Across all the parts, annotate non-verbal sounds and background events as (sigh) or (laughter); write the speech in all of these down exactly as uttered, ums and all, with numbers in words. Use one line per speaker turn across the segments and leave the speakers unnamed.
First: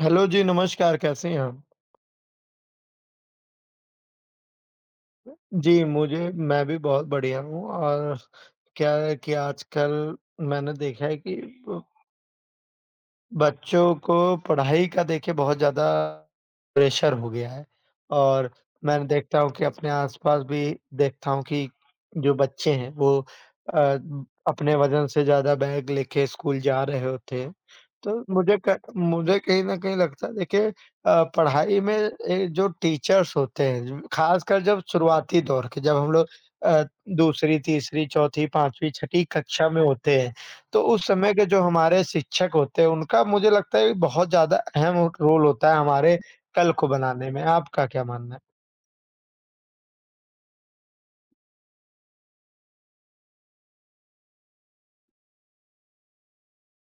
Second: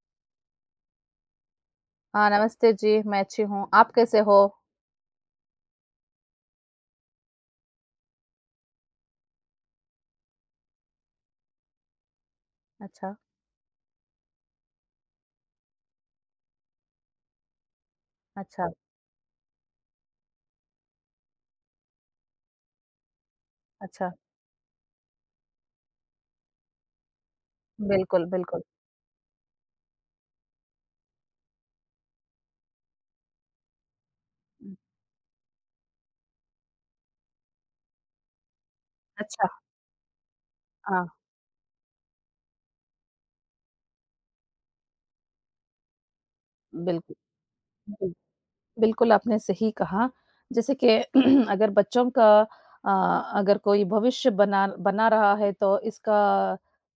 Hello जी, नमस्कार कैसे हैं आप?
हाँ, नमस्ते जी, मैं अच्छी हूँ, आप कैसे हो?
जी, मुझे मैं भी बहुत बढ़िया हूँ और क्या है कि आजकल मैंने देखा है कि
अच्छा,
बच्चों को पढ़ाई का देखिए बहुत ज़्यादा प्रेशर हो गया है और
अच्छा,
मैं देखता हूँ कि अपने आस-पास भी देखता हूँ कि जो बच्चे हैं वो अ,
अच्छा,
अपने वज़न से ज़्यादा बैग लेके स्कूल जा रहे होते हैं। तो
बिल्कुल,
मुझे
बिल्कुल।
क मुझे कहीं न कहीं लगता है देखिए अ, पढ़ाई में ए, जो टीचर्स होते हैं, ख़ासकर
हुँ,
जब शुरुआती दौर के जब हम लोग अ, दूसरी, तीसरी, चौथी, पाँचवीं, छठी
अच्छा,
कक्षा में होते हैं। तो
हाँ,
उस समय के जो हमारे शिक्षक होते हैं, उनका मुझे लगता है बहुत ज़्यादा अहम रोल होता है हमारे कल को
बिल्कुल,
बनाने में। आपका क्या
बिल
मानना है?
बिल्कुल आपने सही कहा, जैसे कि (clears throat) अगर बच्चों का अ, अगर कोई भविष्य बना बना रहा है तो इसका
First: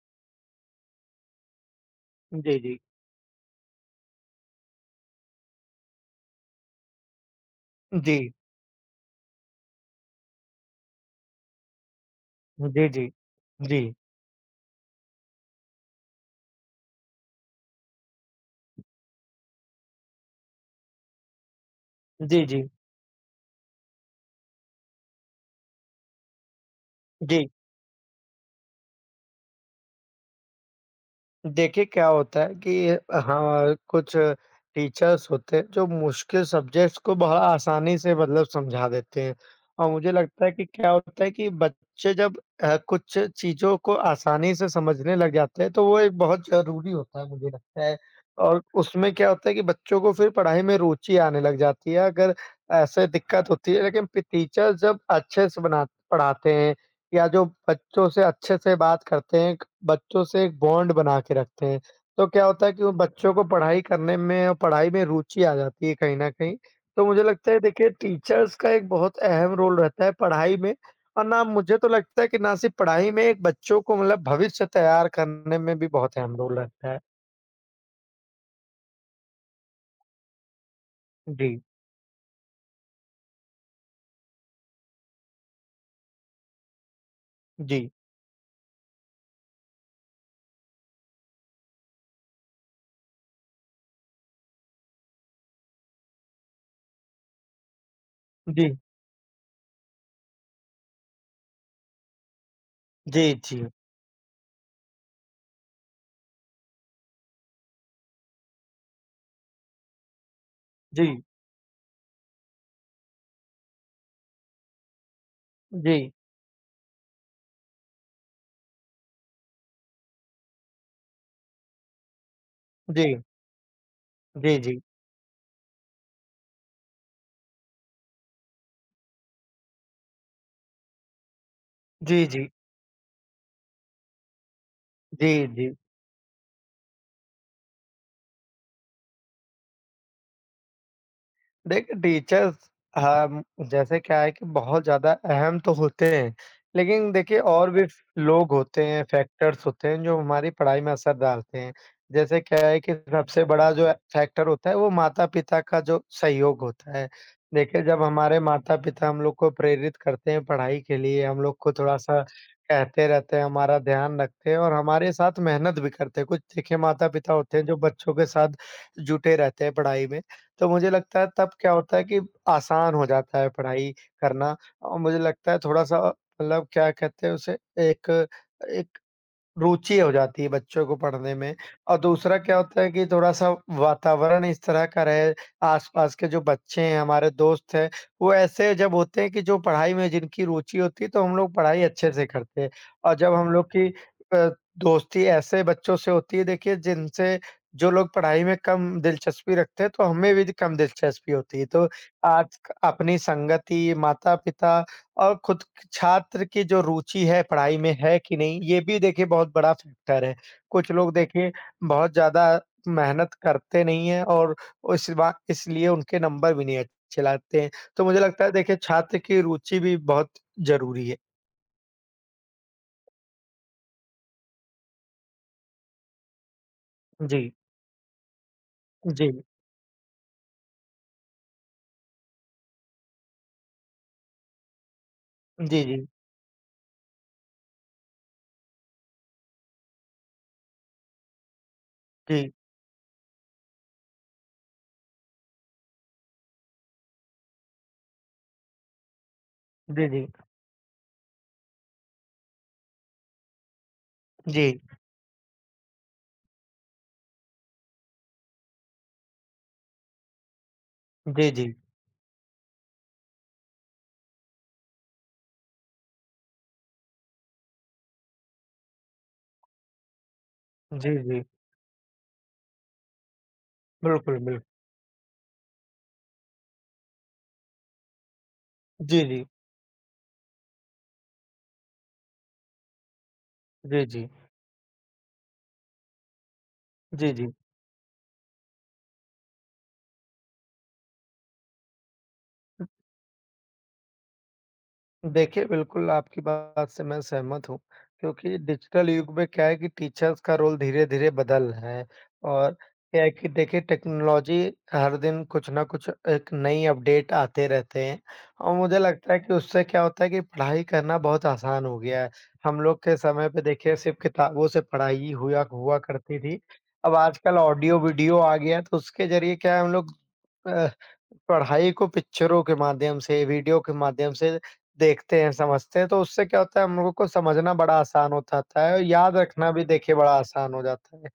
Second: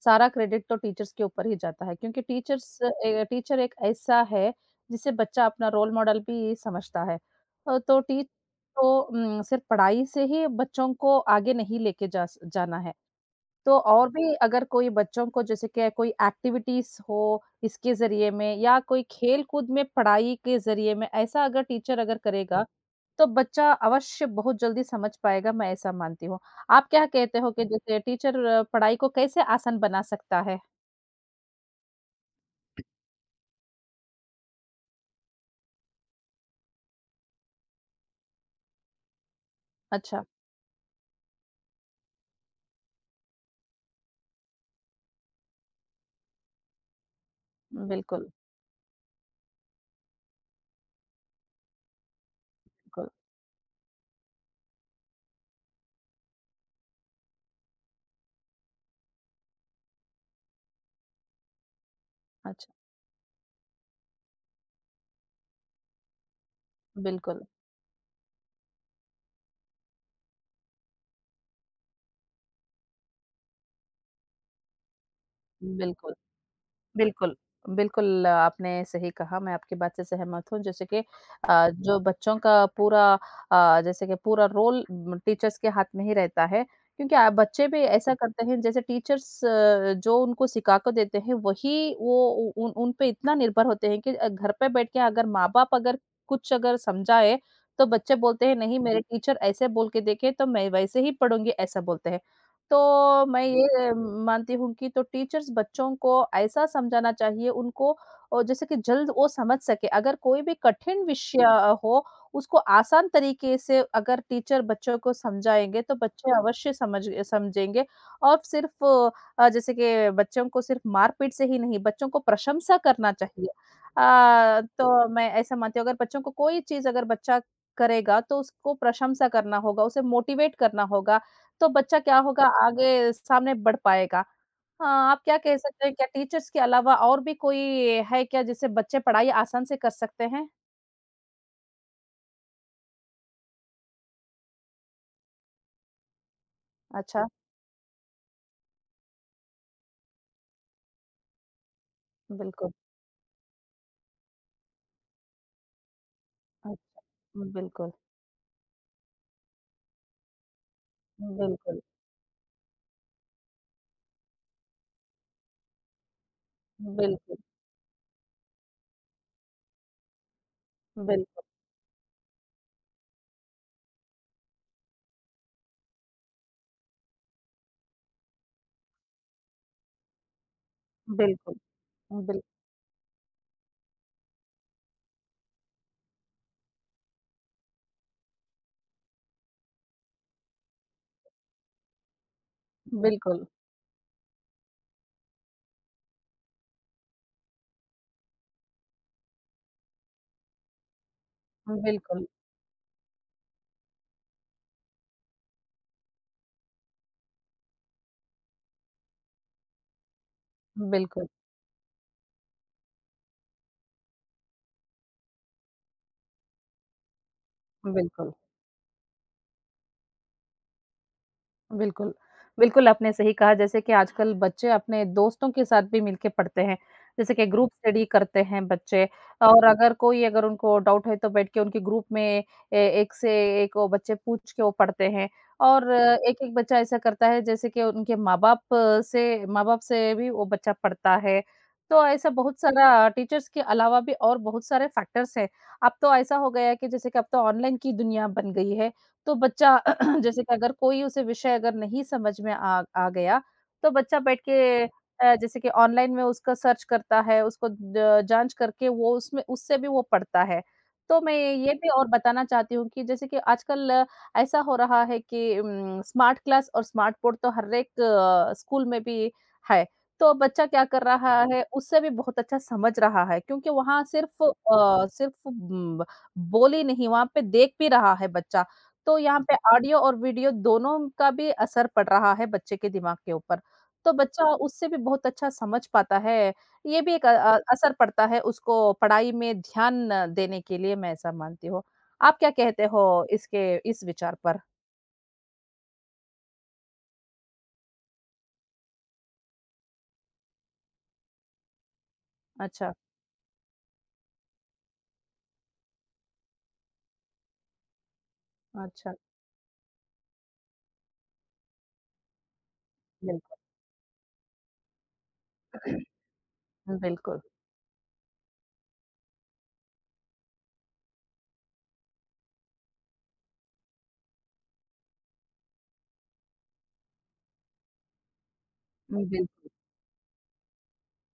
सारा क्रेडिट तो टीचर्स के ऊपर ही जाता है क्योंकि
जी,
टीचर्स
जी।
ए, टीचर एक ऐसा है जिसे बच्चा अपना रोल मॉडल भी समझता है। अ, तो
जी।
टी तो उम, सिर्फ पढ़ाई से ही बच्चों को आगे नहीं लेके जा स जाना
जी,
है।
जी।
तो
जी।
और भी अगर कोई बच्चों को जैसे कि कोई एक्टिविटीज़ हो इसके ज़रिए में या कोई खेल-कूद में पढ़ाई के ज़रिए में ऐसा अगर टीचर अगर
जी, जी।
करेगा, तो बच्चा अवश्य बहुत जल्दी समझ पाएगा, मैं ऐसा मानती हूँ। आप क्या कहते
जी।
हो कि जैसे टीचर अ, पढ़ाई को कैसे आसान बना सकता है?
देखिए, क्या होता है कि हाँ, कुछ टीचर्स होते हैं जो मुश्किल सब्जेक्ट्स को बड़ा आसानी से मतलब समझा देते हैं और मुझे
अच्छा,
लगता है कि क्या होता है कि बच्चे जब अ, कुछ चीज़ों को आसानी से समझने लग जाते हैं, तो वो एक बहुत ज़रूरी होता है मुझे लगता है
बिल्कुल,
और उसमें क्या होता है कि बच्चों को फिर पढ़ाई में रुचि आने लग जाती है, अगर ऐसे
बिल्कुल।
दिक्कत होती है लेकिन फिर टीचर जब अच्छे से बना पढ़ाते हैं या जो बच्चों से अच्छे से बात करते हैं, एक बच्चों से एक बॉन्ड बना के रखते हैं। तो क्या होता है
अच्छा,
कि वो बच्चों को पढ़ाई करने में और पढ़ाई में रुचि आ जाती है कहीं न कहीं। तो मुझे
बिल्कुल,
लगता है देखिए टीचर्स का एक बहुत अहम रोल रहता है पढ़ाई में और ना मुझे तो लगता है कि ना सिर्फ़ पढ़ाई में एक बच्चों को मतलब भविष्य तैयार करने में भी
बिल्कुल।
बहुत अहम रोल रहता है।
बिल्कुल, बिल्कुल आपने सही कहा, मैं आपकी बात से सहमत हूँ। जैसे कि
जी,
अ, जो बच्चों का पूरा अ, जैसे कि पूरा रोल म टीचर्स के हाथ में ही रहता है, क्योंकि अ, बच्चे भी
जी,
ऐसा करते हैं जैसे टीचर्स अ, जो उनको सिखा कर देते हैं वही वो उ उन उन पे इतना निर्भर होते हैं कि अ, घर पे बैठ के अगर माँ-बाप अगर कुछ अगर समझाए, तो बच्चे बोलते हैं
जी,
नहीं मेरे टीचर ऐसे बोल के देखे तो मैं वैसे ही पढ़ूँगी ऐसा बोलते हैं।
जी,
तो मैं
जी,
ये मानती हूँ कि तो टीचर्स बच्चों को ऐसा समझाना चाहिए उनको और जैसे कि जल्द वो समझ सके। अगर कोई भी कठिन
जी,
विषय हो, उसको आसान तरीके से अगर टीचर बच्चों को समझाएँगे, तो
जी,
बच्चे अवश्य समझ समझेंगे और सिर्फ़ अ, जैसे कि बच्चों को सिर्फ़ मार-पीट से ही नहीं, बच्चों को प्रशंसा करना
जी,
चाहिए।
जी,
अ,
जी,
तो मैं ऐसा मानती हूँ अगर बच्चों को कोई चीज़ अगर बच्चा करेगा, तो उसको प्रशंसा करना होगा, उसे मोटिवेट करना होगा तो बच्चा क्या
जी,
होगा
जी,
आगे सामने बढ़ पाएगा। हाँ, आप क्या
जी,
कह
जी।
सकते हैं क्या टीचर्स के अलावा और भी कोई है क्या जिससे बच्चे पढ़ाई आसान से कर सकते हैं?
देखिए टीचर्स हम जैसे क्या है कि बहुत ज़्यादा अहम तो होते हैं, लेकिन
अच्छा,
देखिए और भी लोग होते हैं, फैक्टर्स होते हैं जो हमारी पढ़ाई में असर डालते हैं। जैसे क्या
बिल्कुल।
है कि सबसे बड़ा जो फैक्टर होता है वो माता-पिता का जो सहयोग
अच
होता है। देखिए
बिल्कुल,
जब हमारे माता-पिता हम लोग को प्रेरित करते हैं पढ़ाई के लिए, हम लोग को
बिल्कुल,
थोड़ा-सा कहते रहते हैं, हमारा ध्यान रखते हैं और हमारे साथ मेहनत भी करते हैं। कुछ देखिए माता-पिता
बिल्कुल,
होते हैं जो बच्चों के साथ जुटे रहते हैं पढ़ाई में। तो मुझे
बिल्कुल,
लगता है
बिल्कुल,
तब क्या होता है कि आसान हो जाता है पढ़ाई करना और मुझे लगता है थोड़ा-सा मतलब क्या कहते हैं उसे एक एक रुचि हो जाती है बच्चों को
बिल
पढ़ने
बिल्कुल,
में और दूसरा क्या होता है कि थोड़ा-सा वातावरण इस तरह का रहे, आस-पास के जो बच्चे हैं, हमारे दोस्त हैं, वो ऐसे जब होते हैं कि जो पढ़ाई में जिनकी रुचि होती है, तो हम लोग पढ़ाई अच्छे से करते हैं। और जब
बिल्कुल,
हम लोग की अ, दोस्ती ऐसे बच्चों से होती है देखिए जिनसे जो लोग पढ़ाई में कम दिलचस्पी रखते हैं, तो हमें भी कम दिलचस्पी होती है। तो आज अपनी संगति, माता-पिता और खुद क- छात्र की जो रुचि है पढ़ाई में है कि नहीं, ये भी देखिए बहुत बड़ा फैक्टर है। कुछ लोग
बिल्कुल,
देखिए बहुत ज़्यादा मेहनत करते नहीं हैं और इस बा इसलिए उनके नंबर भी नहीं अच्छे लाते हैं। तो मुझे
बिल्कुल।
लगता है देखिए छात्र की रुचि भी बहुत ज़रूरी है।
बिल्कुल। बिल्कुल, आपने सही कहा जैसे कि आजकल बच्चे अपने दोस्तों के साथ भी मिलके पढ़ते हैं। जैसे कि
जी,
ग्रुप स्टडी करते हैं बच्चे
जी,
और अगर कोई अगर उनको डाउट है तो बैठ के उनके ग्रुप में ए एक से एक वो बच्चे पूछ के वो पढ़ते हैं
जी,
और
जी,
एक-एक बच्चा ऐसा करता है जैसे कि उनके माँ-बाप से माँ-बाप से भी वो बच्चा पढ़ता है। तो ऐसा
जी,
बहुत सारा टीचर्स के अलावा भी और बहुत सारे फैक्टर्स हैं। अब तो ऐसा हो गया है कि जैसे कि अब तो ऑनलाइन की दुनिया बन गई है। तो बच्चा
जी,
(clears throat)
जी,
जैसे कि अगर कोई उसे विषय अगर नहीं समझ में आ आ गया, तो बच्चा बैठ
जी,
के अ, जैसे कि ऑनलाइन में उसका सर्च करता है, उसको ज जाँच करके वो उसमें उससे भी वो पढ़ता है। तो मैं
जी, जी,
ये भी और बताना चाहती हूँ कि जैसे कि आजकल अ, ऐसा हो रहा है कि उम, स्मार्ट क्लास और स्मार्ट बोर्ड तो हर एक अ, स्कूल में भी है। तो बच्चा क्या कर
जी,
रहा
जी,
है, उससे भी बहुत अच्छा समझ रहा है क्योंकि वहाँ
बिल्कुल,
सिर्फ़
बिल्कुल।
अ, सिर्फ़ उम, बोल ही नहीं, वहाँ पे देख भी रहा है बच्चा। तो
जी,
यहाँ
जी,
पे ऑडियो और वीडियो दोनों का भी असर पड़ रहा है बच्चे के दिमाग के ऊपर।
जी,
तो
जी,
बच्चा उससे भी बहुत अच्छा समझ पाता है। ये भी एक
जी,
अ
जी।
अ, असर पड़ता है उसको पढ़ाई में ध्यान देने के लिए मैं ऐसा मानती हूँ। आप क्या कहते हो इसके इस विचार पर?
देखिए, बिल्कुल आपकी बात से मैं सहमत हूँ, क्योंकि डिजिटल युग में क्या है कि टीचर्स का रोल धीरे-धीरे बदल रहा है और
अच्छा,
क्या है कि देखिए टेक्नोलॉजी हर दिन कुछ ना कुछ एक नई अपडेट आते रहते हैं और मुझे
अच्छा।
लगता है कि उससे क्या होता है कि पढ़ाई करना बहुत आसान हो गया है। हम लोग के समय
बिल्कुल,
पे देखिए सिर्फ़ किताबों से पढ़ाई हुआ हुआ करती थी, अब
बिल्कुल।
आजकल ऑडियो वीडियो आ गया है तो उसके ज़रिए क्या है हम लोग अ, पढ़ाई को पिक्चरों के माध्यम से, वीडियो के माध्यम से देखते हैं, समझते हैं, तो उससे क्या होता है हम लोगों को समझना बड़ा आसान हो जाता है और याद
बिल
रखना भी देखिए बड़ा आसान हो जाता है।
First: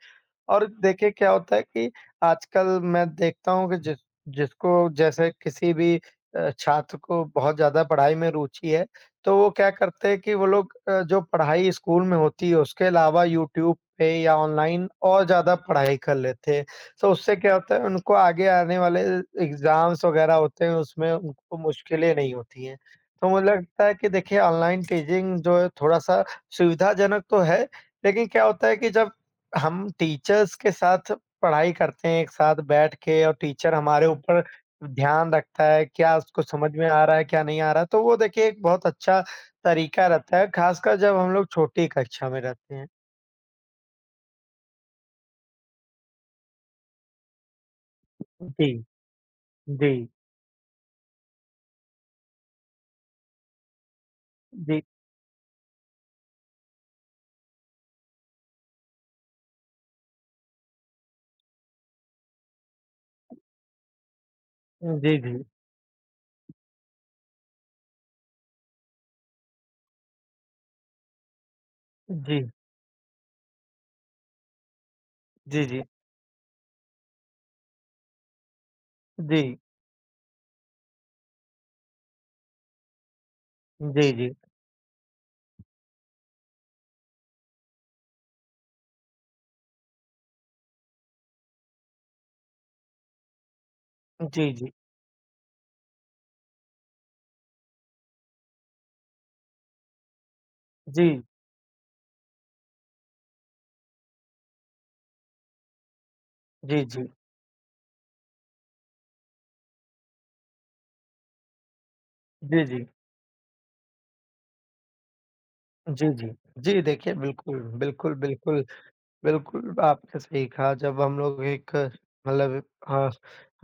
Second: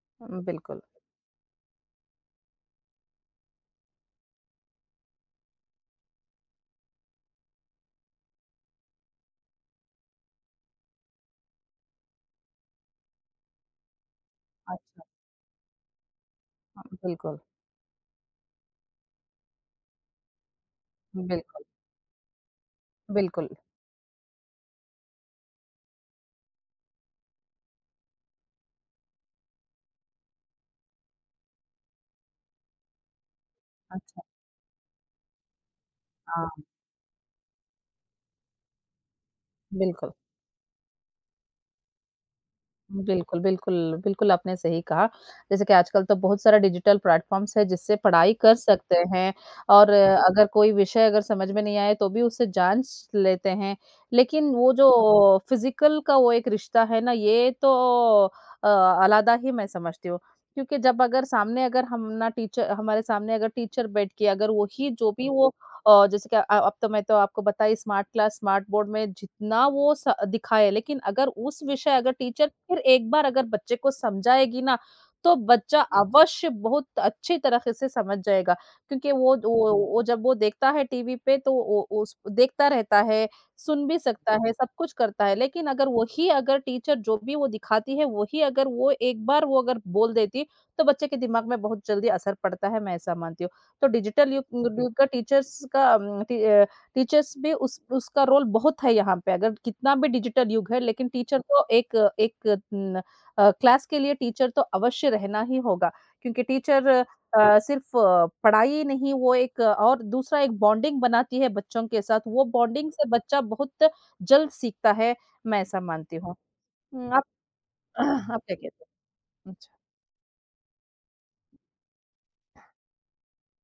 और
बिल्कुल।
देखिए क्या होता है कि आजकल मैं देखता हूँ कि जिस जिसको जैसे किसी भी अ, छात्र को बहुत ज़्यादा पढ़ाई में रुचि है, तो वो क्या करते हैं कि वो लोग अ, जो पढ़ाई स्कूल में होती है उसके अलावा यूट्यूब पे या ऑनलाइन
अच्छा,
और ज़्यादा पढ़ाई कर लेते हैं। तो उससे
बिल्कुल,
क्या होता है उनको आगे आने वाले एग्ज़ाम्स वग़ैरह होते हैं उसमें उनको
बिल्कुल,
मुश्किलें नहीं होती हैं। तो मुझे
बिल्कुल।
लगता है कि देखिए ऑनलाइन टीचिंग जो है थोड़ा-सा सुविधाजनक तो है, लेकिन क्या होता है कि जब हम टीचर्स के साथ पढ़ाई करते हैं एक साथ बैठ के और टीचर हमारे
अच्छा,
ऊपर ध्यान रखता है, क्या उसको
हाँ,
समझ में आ रहा है, क्या नहीं आ रहा है, तो वो देखिए एक बहुत अच्छा तरीका
बिल्कुल।
रहता है, ख़ासकर जब हम लोग छोटी कक्षा में रहते हैं।
बिल्कुल, बिल्कुल, बिल्कुल आपने सही कहा। जैसे कि आजकल तो बहुत सारा डिजिटल प्लेटफ़ॉर्म्स है जिससे पढ़ाई कर
जी,
सकते हैं और
जी,
अ, अगर कोई विषय अगर समझ में नहीं आए तो भी उसे जाँच लेते हैं। लेकिन वो
जी,
जो फ़िज़िकल का वो एक रिश्ता है ना ये तो अ, अलग ही मैं समझती हूँ। क्योंकि जब अगर सामने अगर हम ना टीचर हमारे सामने अगर टीचर बैठ के अगर वही
जी,
जो
जी,
भी
जी,
वो और जैसे कि अ, अब तो मैं तो आपको बताई स्मार्ट क्लास, स्मार्ट बोर्ड में जितना वो स दिखाए, लेकिन अगर उस विषय अगर
जी,
टीचर फिर एक बार अगर बच्चे को समझाएगी ना, तो बच्चा
जी,
अवश्य बहुत अच्छी तरीके से समझ जाएगा। क्योंकि वो
जी,
वो वो जब वो देखता है टीवी पे तो वो वो उस देखता रहता है, सुन भी
जी, जी,
सकता है, सब कुछ करता है। लेकिन अगर वही अगर टीचर जो भी वो दिखाती है, वही अगर वो एक बार वो अगर बोल देती, तो बच्चे के दिमाग में बहुत जल्दी असर पड़ता है, मैं ऐसा मानती हूँ। तो डिजिटल युग
जी, जी,
युग का टीचर्स का उम, टी अ, टीचर्स भी उस उसका रोल बहुत है यहाँ पे। अगर कितना भी डिजिटल युग है लेकिन
जी,
टीचर तो एक एक न अ, क्लास के लिए टीचर तो अवश्य रहना ही होगा। क्योंकि
जी, जी,
टीचर अ,
जी,
सिर्फ अ, पढ़ाई ही नहीं वो एक अ, और दूसरा एक बॉन्डिंग बनाती है बच्चों के साथ, वो
जी,
बॉन्डिंग से बच्चा बहुत जल्द सीखता है, मैं ऐसा
जी,
मानती
जी।
हूँ।
जी,
हुँ,
देखिए
आप
बिल्कुल, बिल्कुल,
(clears throat) आप क्या
बिल्कुल।
कहते हैं?
बिल्कुल,
अच्छा,
आपने सही कहा जब हम लोग एक मतलब अ,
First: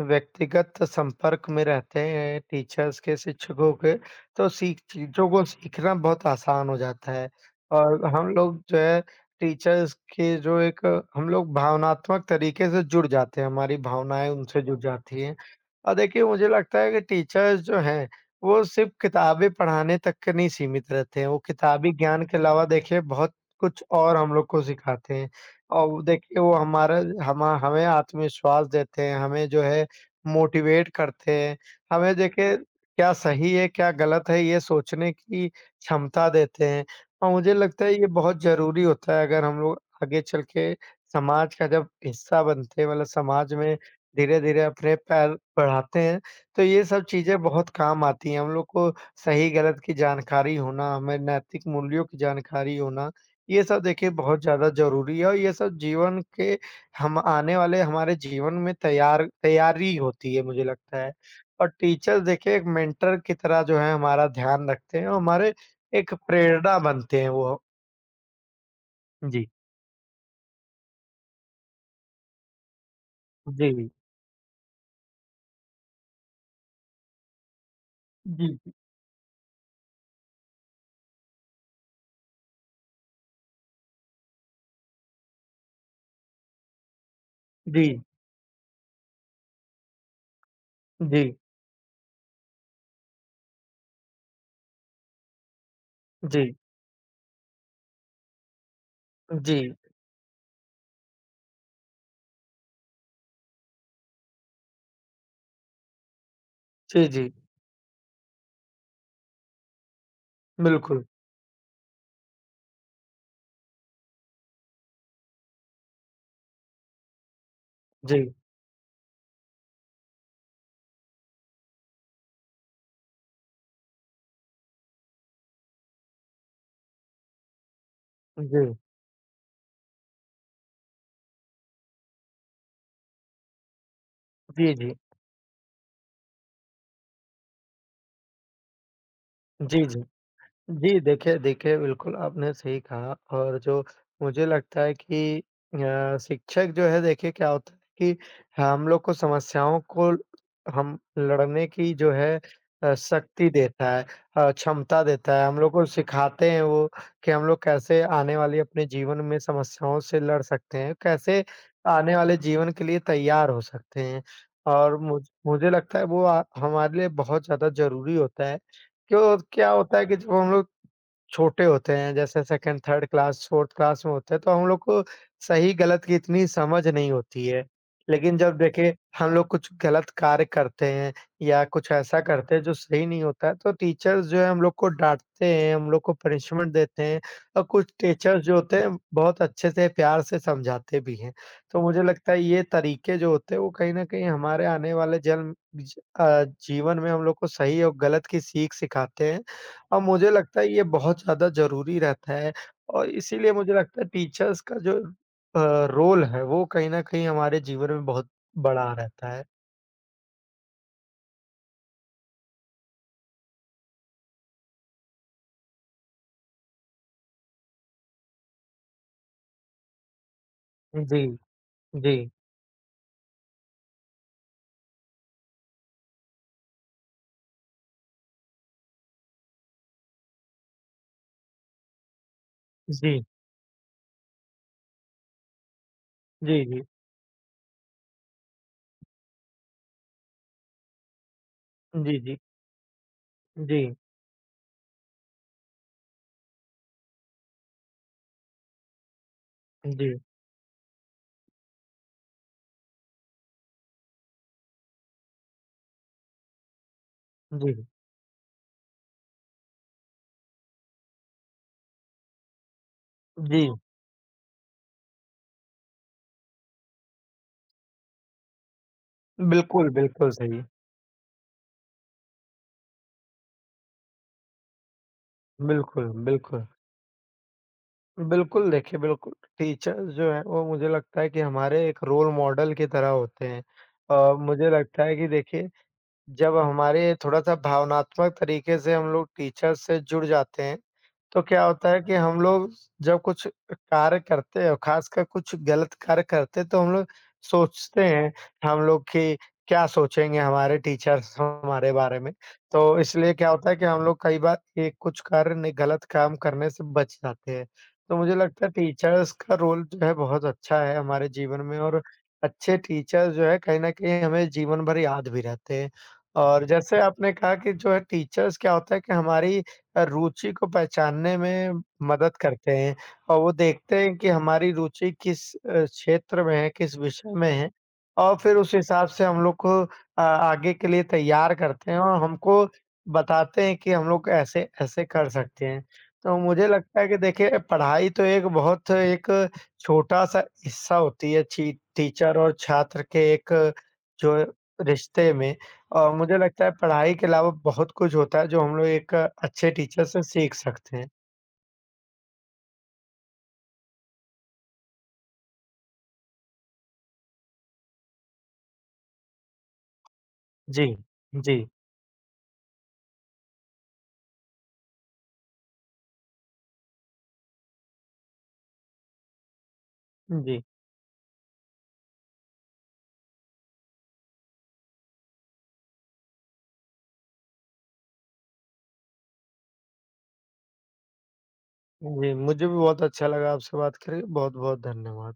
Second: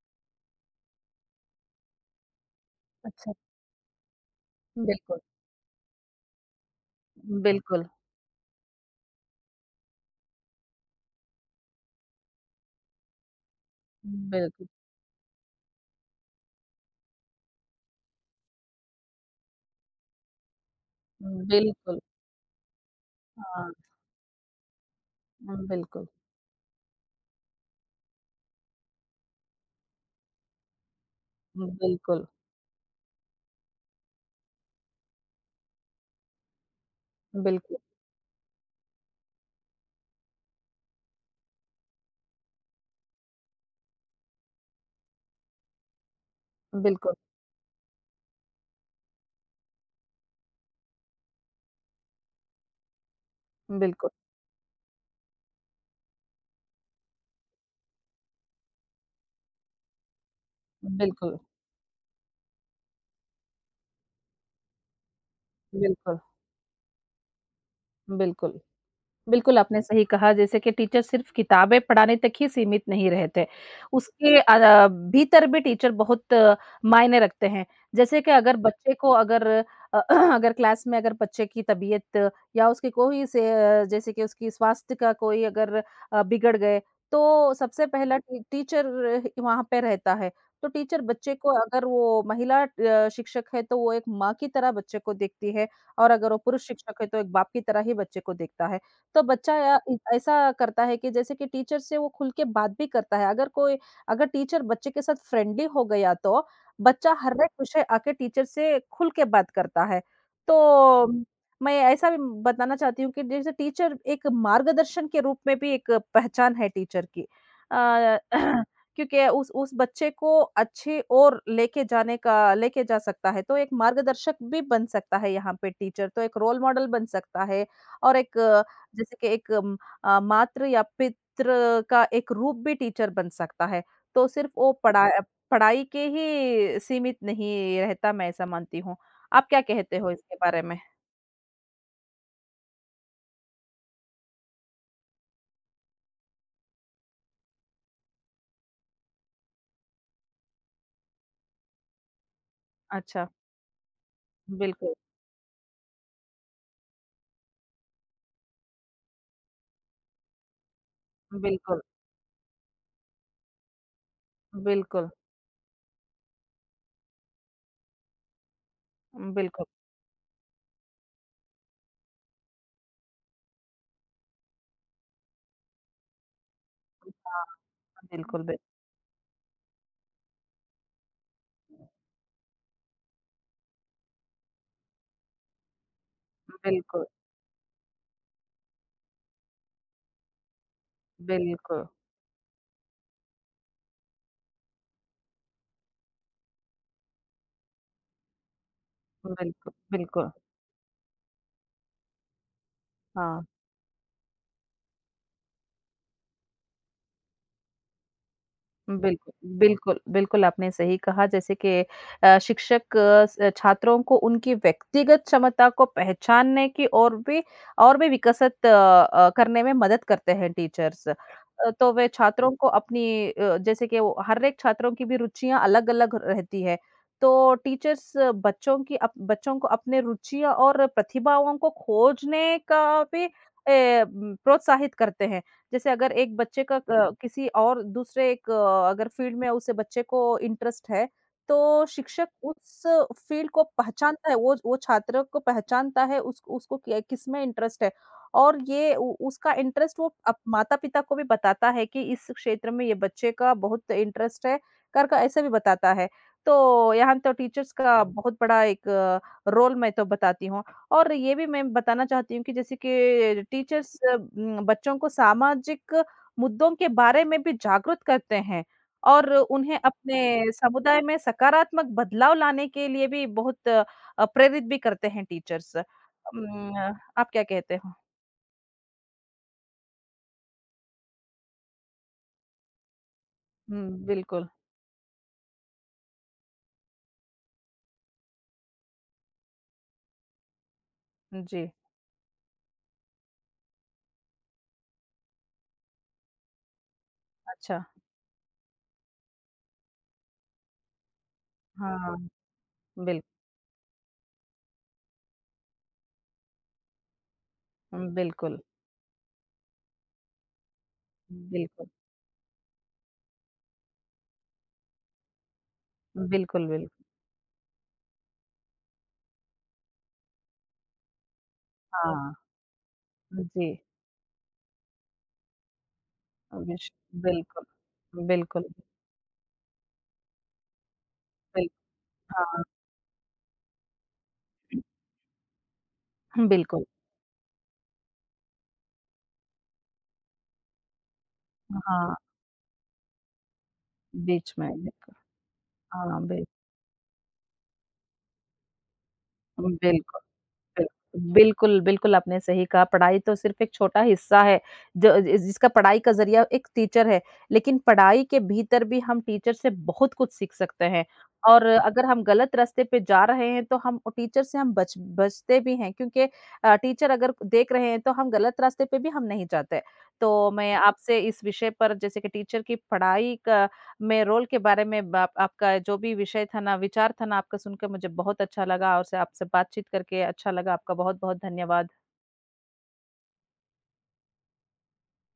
व्यक्तिगत संपर्क में रहते हैं टीचर्स के,
अच्छा।
शिक्षकों के, तो सीख
बिल्कुल,
चीज़ों को सीखना बहुत आसान हो जाता है
बिल्कुल,
और हम लोग जो है टीचर्स के जो एक हम लोग भावनात्मक तरीके से जुड़ जाते हैं, हमारी भावनाएँ उनसे
बिल्कुल,
जुड़ जाती हैं। और देखिए मुझे लगता है कि टीचर्स जो हैं, वो सिर्फ़ किताबें पढ़ाने तक के नहीं सीमित रहते हैं, वो किताबी
बिल्कुल,
ज्ञान के अलावा देखिए बहुत
हाँ।
कुछ और हम लोग को सिखाते हैं।
हुँ,
और
बिल्कुल,
देखिए वो हमारा हम हमें आत्मविश्वास देते हैं, हमें जो है मोटिवेट करते हैं, हमें
बिल्कुल,
देखिए क्या सही है, क्या गलत है ये सोचने की क्षमता देते हैं। और मुझे
बिल्कुल,
लगता है ये बहुत ज़रूरी होता है अगर हम लोग आगे चल के समाज का जब हिस्सा बनते हैं मतलब समाज में धीरे-धीरे अपने पैर बढ़ाते हैं, तो ये सब
बिल्कुल,
चीज़ें बहुत काम आती हैं। हम लोग को सही गलत की जानकारी होना, हमें नैतिक मूल्यों की जानकारी होना ये सब देखिए
बिल्कुल,
बहुत ज़्यादा ज़रूरी है और ये सब जीवन के हम आने वाले हमारे जीवन में तैयार तैयारी होती है मुझे लगता है।
बिल्कुल,
और टीचर्स देखिए एक मेंटर की तरह जो है हमारा ध्यान रखते हैं और हमारे एक
बिल्कुल,
प्रेरणा बनते हैं वो।
बिल्कुल।
जी।
बिल्कुल, आपने सही कहा जैसे कि टीचर सिर्फ़ किताबें पढ़ाने तक ही सीमित नहीं रहते।
जी, जी,
उसके अ, भीतर भी टीचर बहुत अ, मायने रखते हैं। जैसे कि अगर
जी,
बच्चे को अगर अ, (clears throat) अगर क्लास में अगर बच्चे की तबीयत या उसकी कोई से अ, जैसे कि उसकी स्वास्थ्य का कोई अगर अ, बिगड़ गए, तो
जी,
सबसे पहला टी टीचर वहाँ पे रहता है। तो टीचर बच्चे
जी,
को अगर वो महिला अ, शिक्षक है तो वो एक माँ की तरह बच्चे को देखती है और अगर वो
जी,
पुरुष शिक्षक है तो एक बाप की तरह ही बच्चे को देखता है। तो
जी,
बच्चा या इ ऐसा करता है कि जैसे कि टीचर से वो खुल के बात भी करता है। अगर कोई अगर टीचर बच्चे के साथ फ्रेंडली हो गया तो बच्चा
जी,
हर एक विषय आके टीचर से खुल के बात करता है।
बिल्कुल।
तो मैं ऐसा भी बताना चाहती हूँ कि जैसे टीचर एक मार्गदर्शन के रूप में भी एक पहचान है टीचर की। अ,
जी,
(clears throat) क्योंकि उस उस बच्चे को अच्छी ओर लेके जाने का लेके जा सकता है। तो एक मार्गदर्शक भी बन सकता है यहाँ पे टीचर, तो एक रोल मॉडल बन सकता है और एक
जी,
जैसे कि एक अम, अ, मात्र या पित्र का एक रूप भी टीचर बन सकता है, तो सिर्फ़ वो
जी, जी,
पढ़ा पढ़ाई के ही सीमित नहीं रहता, मैं ऐसा मानती हूँ। आप क्या
जी,
कहते
जी।
हो इसके बारे में?
जी, देखिए देखिए, बिल्कुल आपने सही कहा और जो मुझे लगता है कि अ, शिक्षक जो है देखिए क्या होता है कि हम लोग को समस्याओं को ल- हम लड़ने की जो है अ,
अच्छा,
शक्ति देता है अ,
बिल्कुल,
क्षमता देता है। हम लोग को सिखाते हैं वो कि हम लोग कैसे आने वाली अपने जीवन में समस्याओं से लड़ सकते हैं, कैसे
बिल्कुल,
आने वाले जीवन के लिए तैयार हो सकते हैं और
बिल्कुल,
मुझ मुझे लगता है वो अ, हमारे लिए बहुत ज़्यादा ज़रूरी होता है। क्यों
बिल्कुल।
क्या होता है कि जब हम लोग छोटे होते हैं, जैसे second, third class, fourth class में होते हैं, तो हम लोग को सही-गलत की इतनी समझ नहीं
हाँ,
होती है। लेकिन
बिल्कुल,
जब
बिल
देखिए हम लोग कुछ गलत कार्य करते हैं या कुछ ऐसा करते हैं जो सही नहीं होता है, तो टीचर्स जो है हम लोग को डाँटते हैं, हम लोग को पनिशमेंट देते
बिल्कुल,
हैं और कुछ टीचर्स जो होते हैं बहुत अच्छे से प्यार से समझाते भी हैं। तो
बिल्कुल,
मुझे लगता है ये तरीके जो होते हैं वो कहीं न कहीं हमारे आने वाले जन्म ज अ, जीवन में हम लोग को सही और गलत की सीख सिखाते हैं।
बिल्कुल,
और मुझे
बिल्कुल,
लगता है ये बहुत ज़्यादा ज़रूरी रहता है और
हाँ।
इसीलिए मुझे लगता है टीचर्स का जो अ, रोल है वो कहीं न कहीं हमारे जीवन में बहुत बड़ा रहता
बिल्कुल,
है।
बिल्कुल, बिल्कुल आपने सही कहा जैसे कि अ, शिक्षक अ, स छात्रों को उनकी व्यक्तिगत क्षमता को पहचानने की और भी और भी विकसित अ अ, करने में मदद करते हैं टीचर्स। अ,
जी,
तो वे
जी,
छात्रों को अपनी अ, जैसे कि वो हर एक छात्रों की भी रुचियाँ अलग-अलग रहती है। तो टीचर्स बच्चों की अप बच्चों को अपने रुचियाँ और प्रतिभाओं को खोजने का
जी,
भी ए, प्रोत्साहित करते हैं। जैसे अगर एक
जी,
बच्चे का
जी,
क किसी और दूसरे एक अ, अगर फ़ील्ड में उसे बच्चे को इंटरेस्ट है, तो
जी,
शिक्षक
जी,
उस फ़ील्ड को
जी,
पहचानता है, वो वो छात्र को पहचानता है उस उसको कि किसमें इंटरेस्ट है और ये उ उसका इंटरेस्ट वो
जी,
अप माता-पिता को भी बताता है कि इस क्षेत्र में ये बच्चे का बहुत इंटरेस्ट है, कर का ऐसे भी बताता है। तो यहाँ तो टीचर्स
जी,
का बहुत बड़ा एक रोल मैं तो बताती हूँ। और ये भी मैं बताना चाहती हूँ कि जैसे कि
जी।
टीचर्स उम, बच्चों को सामाजिक मुद्दों के बारे में भी जागरूक करते हैं और उन्हें
बिल्कुल, बिल्कुल
अपने
सही।
समुदाय में सकारात्मक बदलाव लाने के लिए भी बहुत अ, प्रेरित भी करते हैं टीचर्स।
बिल्कुल, बिल्कुल।
उम, आप क्या कहते हो?
बिल्कुल, देखिए बिल्कुल टीचर्स जो हैं वो मुझे लगता है कि हमारे एक रोल मॉडल की तरह होते हैं।
हुँ,
अ,
बिल्कुल।
मुझे लगता है कि देखिए जब हमारे थोड़ा-सा भावनात्मक तरीके से हम लोग टीचर से जुड़ जाते हैं, तो क्या
जी,
होता है कि हम लोग जब कुछ कार्य करते हैं, खासकर कुछ गलत कार्य करते हैं, तो हम लोग
अच्छा।
सोचते हैं, हम लोग कि क्या सोचेंगे हमारे टीचर्स हमारे
हाँ,
बारे में। तो
बिल
इसलिए क्या होता है कि हम लोग कई बार ये कुछ कार्य नहीं गलत काम करने से बच जाते हैं। तो मुझे
बिल्कुल,
लगता है टीचर्स का रोल जो है बहुत अच्छा है हमारे जीवन में
बिल्कुल,
और अच्छे टीचर्स जो है कहीं न कहीं हमें जीवन भर याद भी रहते हैं। और
बिल्कुल, बिल्कुल।
जैसे आपने कहा कि जो है टीचर्स क्या होता है कि हमारी रुचि को पहचानने में
हाँ,
मदद करते हैं और वो
जी,
देखते हैं कि हमारी रुचि किस अ, क्षेत्र में है,
विश
किस विषय में
बिल्कुल,
है और फिर
बिल्कुल,
उस हिसाब से हम लोग को अ, आगे के लिए तैयार
बिल
करते हैं और
हाँ,
हमको बताते हैं कि हम लोग ऐसे ऐसे कर सकते हैं। तो मुझे
बिल्कुल।
लगता है कि देखिए पढ़ाई तो एक बहुत एक छोटा-सा हिस्सा होती है ची
हाँ,
टीचर और छात्र के एक जो
बीच में बिल्कुल।
रिश्ते में। अ,
हाँ,
मुझे
बिल
लगता है पढ़ाई के अलावा बहुत कुछ होता है जो हम लोग एक अच्छे
बिल्कुल,
टीचर
बिल्कुल।
से सीख सकते हैं।
बिल्कुल, बिल्कुल आपने सही कहा, पढ़ाई तो सिर्फ़ एक छोटा हिस्सा है, जो जि जिसका पढ़ाई का ज़रिया एक टीचर है, लेकिन पढ़ाई के भीतर भी हम टीचर से बहुत कुछ सीख
जी,
सकते हैं
जी,
और अगर हम गलत रास्ते पे जा रहे हैं, तो हम वो टीचर से हम बच बचते भी हैं क्योंकि अ, टीचर अगर देख रहे हैं, तो हम गलत रास्ते पे भी हम नहीं जाते। तो
जी,
मैं आपसे इस विषय पर जैसे कि टीचर की पढ़ाई का मैं रोल के बारे में बा आपका जो भी विषय था ना, विचार था ना, आपका सुनकर मुझे बहुत अच्छा लगा और से आपसे बातचीत करके अच्छा लगा। आपका बहुत-बहुत धन्यवाद।
जी, मुझे भी बहुत अच्छा लगा आपसे बात करके। बहुत-बहुत धन्यवाद।